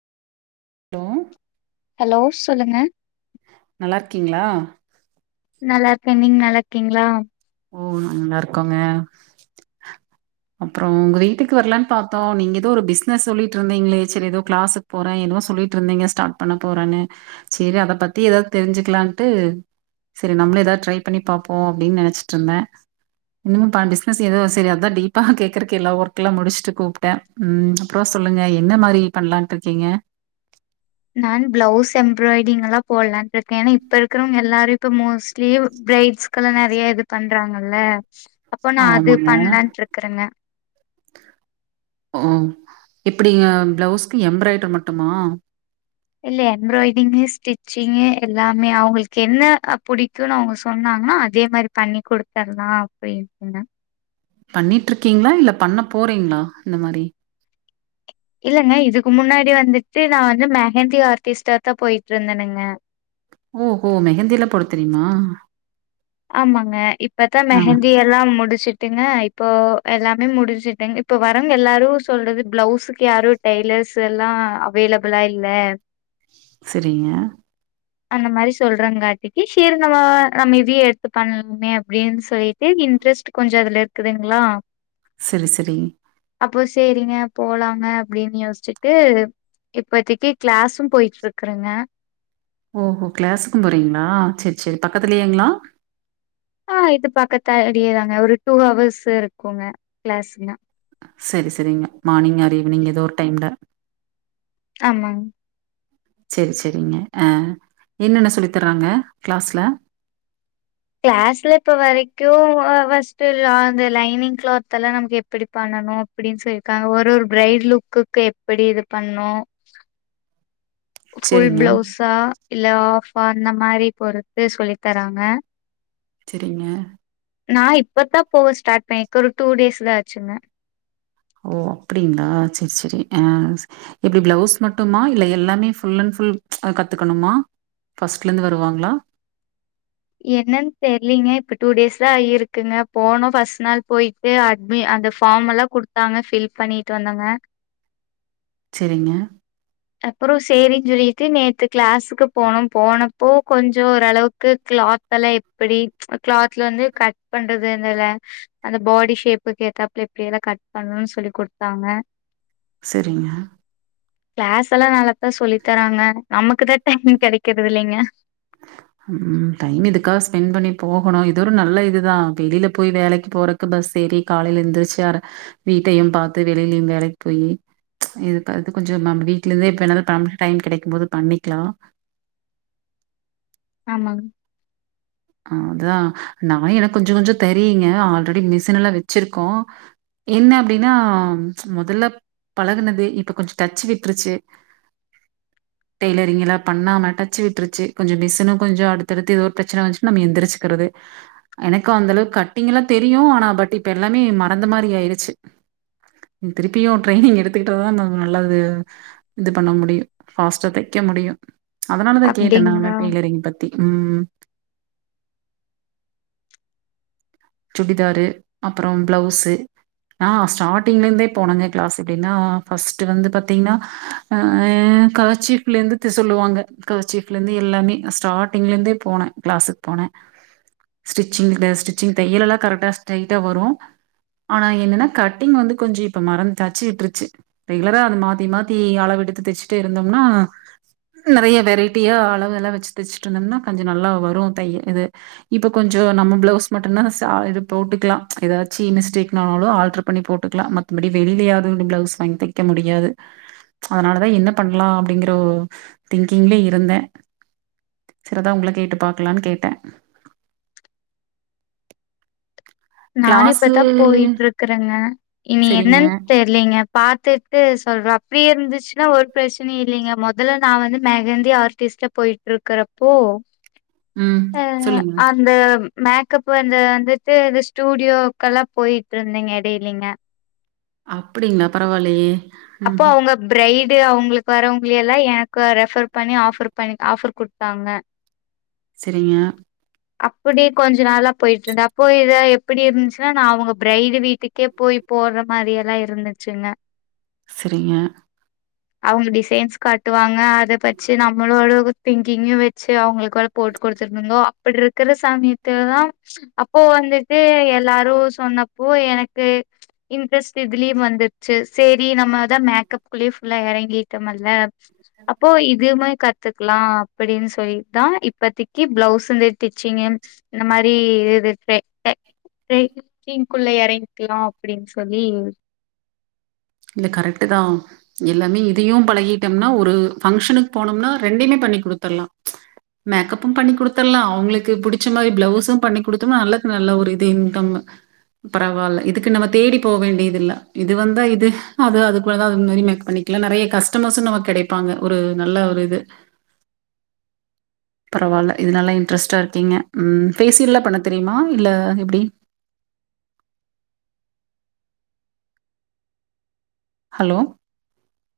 hello hello சொல்லுங்க நல்லாருக்கீங்ளா நல்லாருக்கேன் நீங் நல்லா இருக்கீங்ளா ஓ நாங் நல்லாருக்கோங்க அப்றோ உங்க வீட்டுக்கு வரலான்னு பாத்தோ நீங்க எதோ ஒரு பிசினஸ் சொல்லிட்டு இருந்தீங்ளே சரி எதோ கிளாஸு போறேன் என்னவோ சொல்லிட்டு இருந்தீங்க ஸ்டார்ட் பண்ணப் போறன்னு சேரி அதப் பத்தி எதாவது தெரிஞ்சுக்கலான்ட்டு செரி நம்மளு எதாவது ட்ரை பண்ணி பாப்போ அப்டின்னு நெனச் ட்ருந்தேன் இன்னும்ப்பா பிசினஸ் எதோ சேரி அதா டீப்பா கேக்கறக்கு எல்லா ஒர்க்கெல்லா முடிச்சிட்டு கூப்ட்ட ம் அப்றோ சொல்லுங்க என்ன மாரி பண்லான்ட்டு இருக்கீங்க நா பிளவுஸ் எம்ப்ராய்டிங்கெல்லா போலான்ட்டு இருக்கேன் ஏனா இப்ப இருக்கறவங்க எல்லாரு இப்ப மோஸ்ட்லி பிரைட்ஸ்க்கெல்லா நெறையா இது பண்றாங்கல்ல அப்போ நா அது ஆமாங்க பண்லான்ட்டு இருக்கறங்க ஓ எப்டிங்க பிளவுஸ்க்கு எம்ப்ராய்டரு மட்டுமா இல்ல எம்ப்ராய்டிங்கு ஸ்டிச்சிங்கு எல்லாமே அவுங்களுக்கு என்ன புடிக்குன்னு அவுங்க சொன்னாங்கன்னா இதே மாரி பண்ணி குடுத்தர்லான் அப்டின்ட்டுந்த பண்ணிட்டு இருக்கீங்ளா இல்ல பண்ண போறீங்ளா இந்த மாரி இல்லங்க இதுக்கு முன்னாடி வந்துட்டு நா வந்து மெஹந்தி ஆர்ட்டிஸ்ட்டாதா போயிட்டு இருந்தனுங்க ஓ ஹோ மெஹந்தி எல்லா போடத்தெரிமா ஆமாங்க இப்பத்தா ஆ மெஹந்தி எல்லா முடிச்சுட் என்ன இப்போ எல்லாமே முடிஞ்சுட்டங் இப்ப வரவுங்க எல்லாரு சொல்றது பிளவுஸுக்கு யாரு டெய்லர்ஸ் எல்லா அவைலபிளா இல்ல செரிங்க அந்த மாரி சொல்றாங்க அட்டிக்கு சேரி நம்ம நம்ம இதேயே எடு த்து பண்ணலுமே அப்டின்னு சொல்லிட்டு இன்ட்ரெஸ்ட் கொஞ்சோ இதுல இருக்குதுங்களா செரி செரி அப்போ சேரிங்க போலாங்க அப்டின்னு யோசிச்சுட்டு இப்பதைக்கி கிளாஸு போயிட்டு இருக்குறங்க ஓ ஹோ கிளாஸுக்கு போறீங்களா சேரி சேரி பக்கத்துலயேங்களா ஆ இது பாக்க தடியேதாங்க ஒரு டூ ஹவர்ஸ்சு இருக்குங்க கிளாஸ்ல செரி செரிங்க மார்னிங் ஆர் ஈவினிங் ஏதோ ஒரு டைம்ல ஆமாங் செரி செரிங்க அ என்னென்ன சொல்லித்தர்றாங்க கிளாஸ்ல கிளாஸ்ல இப்ப வரைக்கு அ ஃபஸ்ட்டு லா அந்த லைனிங் கிளாத் எல்லா நமக்கு எப்டி பண்ணணு அப்டின்னு சொல்லிருக்காங்க ஒரு ஒரு பிரைட லுக்குக்கு எப்டி இது பண்ணோ ஃபுல் சரிங்க, பிளவுஸா இல்ல ஆஹ்ஃபா அந்த மாரி பொறுத்து சொல்லி தராங்க செரிங்க நா இப்பதா போக ஸ்டார்ட் பண்ணிருக்கே ஒரு டூ டேஸ் தா ஆச்சிங்க ஓ அப்டிங்களா செரி செரி அ எப்டி பிளவுஸ் மட்டுமா இல்ல எல்லாமே ஃபுல் அண்ட் ஃபுல் கத்துக்கணுமா ஃபஸ்ட்டுலருந்து வருவாங்களா என்னன்னு தெர்லீங்க இப்ப டூ டேஸ் தா ஆயிருக்குங்க போனோ ஃபஸ்ட்டு நாள் போயி போய் அட்மி அந்த ஃபார்ம் எல்லா குடுத்தாங்க ஃபில் பண்ணிட்டு வந்தேங்க செரிங்க அப்பறோ சேரின்னு சொல்லிட்டு நேத்து கிளாஸுக்கு போனோ போனப்போ கொஞ்சோ ஓரளவுக்கு கிளாத் அதல்லா எப்டி கிளாத்ல வந்து கட் பண்றதுந்தல அந்த பாடி ஷேப்புக்கு ஏத்தாப்புல எப்டில்லா கட் பண்ணணுனு சொல்லி குடுத்தாங்க செரிங்க கிளாஸ் எல்லா நல்லாத்தா சொல்லி தராங்க நமக்கு தா டைம் கெடைக்கறது இல்லைங்க [inaudible] ம் டைம் இதுக்காக ஸ்பெண்ட் பண்ணி போகணு இது ஒரு நல்ல இதுதா வெளில போய் வேலைக்கு போற க்கு பஸ் ஏறி காலேல எழுந்திரச்சு அர வீட்டயு பாத்து வெளிலயு வேலைக்கு போயி இதுக்கு அது கொஞ்சோ நம்ம வீட்ல இருந்தே இப்ப என்னது டைம் கெடைக்கு போது பண்ணிக்கிலா ஆமாங்க அதா நா எனக்கு கொஞ்ச கொஞ்ச தெரியுங்க ஆல்ரெடி மிஷின் எல்லா வச்சிருக்கோ என்ன அப்டின்னா மொதல்ல பழகுனது இப்ப கொஞ்ச டச்சு விட்டுருச்சு டெய்லரிங்ல்லா பண்ணாம டச்சு விட்டுருச்சு கொஞ்சோ மிசினு கொஞ்சோ அடுத்தடுத்து ஏதோ ப்ரெச்சனை வஞ்சு நம்ம எந்திரிச்சுக்கிறது எனக்கு அந்த அளவுக்கு கட்டிங் எல்லா தெரியு ஆனா பட் இப்ப எல்லாமே மறந்த மாரி ஆயிருச்சு திருப்பியு ட்ரைனிங் எடுத்துக்கிட்டட்டுதுதா நல்லது இது பண்ண முடியு ஃபாஸ்ட்டா தைக்க முடியு அதனாலதா கேட்டே நானு அப்டிங்களா டெய்லரிங் பத்தி ம் சுடிதாரு அப்றம் பிளவுஸு நா ஸ்டார்டிங்லேருந்தே போனே கிளாஸ் எப்டினா ஃபர்ஸ்ட்டு வந்து பாத்தீங்கன்னா அ கர்சீப்லேருந்து சொல்லுவாங்க கர்ச்சீஃப்ல இருந்து எல்லாமே ஸ்டார்ட்டிங்லேருந்தே போனே கிளாஸுக்கு போனே ஸ்டிச்சிங்ல ஸ்டிச்சிங் தையல் எல்லாம் கரெக்டா ஸ்ட்ரைட்டா வரும் ஆனா என்னன்னா கட்டிங் வந்து கொஞ்சோ இப்ப மறந்தாச்சு டச்சு விட்டுருச்சு ரெகுலரா அது மாத்தி மாத்தி அளவு எடுத்து தைச்சுட்டடே இருந்தோம்னா நெறைய வெரைட்டியா அளவுெல்லாம் வச்சு தச்சுட்டு இருந்தம்னா கொஞ்சோ நல்லா வரும் தைய இது இப்ப கொஞ்சோ நம்ம பிளவுஸ் மட் டுனா சா இது போட்டுக்கலாம் ஏதாச்சி மிஸ்டேக்னாலு ஆல்டர் பண்ணி போட்டுக்கலா மத் தபடி வெளியிலயாவது பிளவுஸ் வாங்கி தைக்க முடியாது அதனால தா என்ன பண்ணலா அப்படிங்கற ஒ திங்கிங்லே இருந்தே சரிதான் உங்கள கேட்டு பாக்கலான்னு கேட்டே நானு கிளாஸு இப்பதான் போயிட்டு இருக்கறேங்க இனி சரிங்க என்னன்னு தெர் இல்லைங்க பாத்துட்டு சொல்றா அப்டியே இருந்துச்சுன்னா ஒரு பிரச்சனை இல்லைங்க முதல்ல நா வந்து மெகந்தி ஆர் டிஸ்ட போயிட்டு இருக்கறப்போ ம் அ சொல்லுங்க அந்த மேக்கப் வந்து வந்துட்டு அது ஸ்டூடியோக்கெல்லாம் போயிட்டு இருந்தேங்க இடையிலிங்க அப்டிங்களா பரவால்லயே அப்போ அவங்க பிரரைடு அவங்களுக்கு வரவங்களை எல்லா எனக்கு ரெஃபர் பண்ணி ஆஃபர் பண்ணி ஆஃபர் கொடுத்தாங்க சரிங்க அப்டி கொஞ்சோ நாளா போய்ட்டு இருந்தே அப்போ இத எப்படி இருந்துச்சுன்னா நான் அவங்க பிரைடு வீட்டுக்கே போய் போட்ற மாரில்லாம் இருந்துச்சுங்க சரிங்க அவங்க டிசைன்ஸ் காட்டுவாங்க அத பச்சி நம்ம ஓரளவு திங்கிங்கு வச்சு அவங்களுக்கு வேல போட்டு குடுத்துருவங்கோ அப்டி இருக்கிற சமயத்துல தா அப்போ வந்துட்டு எல்லாரு சொன்னப்போ எனக்கு இன்ட்ரெஸ்ட் இதுலியே வந்துட்ச்சு சரி நா நம்ம தா மேக்கப்க்குள்ளயே புல்லா எறங்கிட்டம்மல்ல அப்போ இதுவுமே கத்துக்கலாம் அப்டின்னு சொல்லிதான் இப்பத்தக்கி ப்ளவுஸ் இந்த ஸ்டிச்சிங்கு இந்த மாரி இது [unintelligible] டைப் டே டீம் குள்ள எறங்கிக்கலா அப்டின்னு சொல்லி இல்ல கரெக்ட்டு தா எல்லாமே இதயும் பழகிட்டம்னா ஒரு பஃங்க்ஷனுக்கு போனோம்னா ரெண்டயுமே பண்ணி குடுத்துடலாம் மேக்கப்பு பண்ணி குடுத்தடலாம் அவுங்களுக்கு புடிச்ச மாரி ப்ளவுஸும் பண்ணி குடுத்தோம்னா நல்ல நல்ல ஒரு இது இன்கம் பரவால்ல இதுக்கு நம்ம தேடி போ வேண்டியது இல்ல இது வந்தா இது அது அதுக்குள்ளதான் அது மாரி மேக் பண்ணிக்கலாம் நறைய கஸ்டமர்ஸும் நமக்கு கெடைப்பாங்க ஒரு நல்ல ஒரு இது பரவால்ல இது நல்ல இன்ட்ரெஸ்ட்டா இருக்கீங்க ம் ஃபேசியல்லாம் பண்ண தெரியுமா இல்ல எப்டி ஹலோ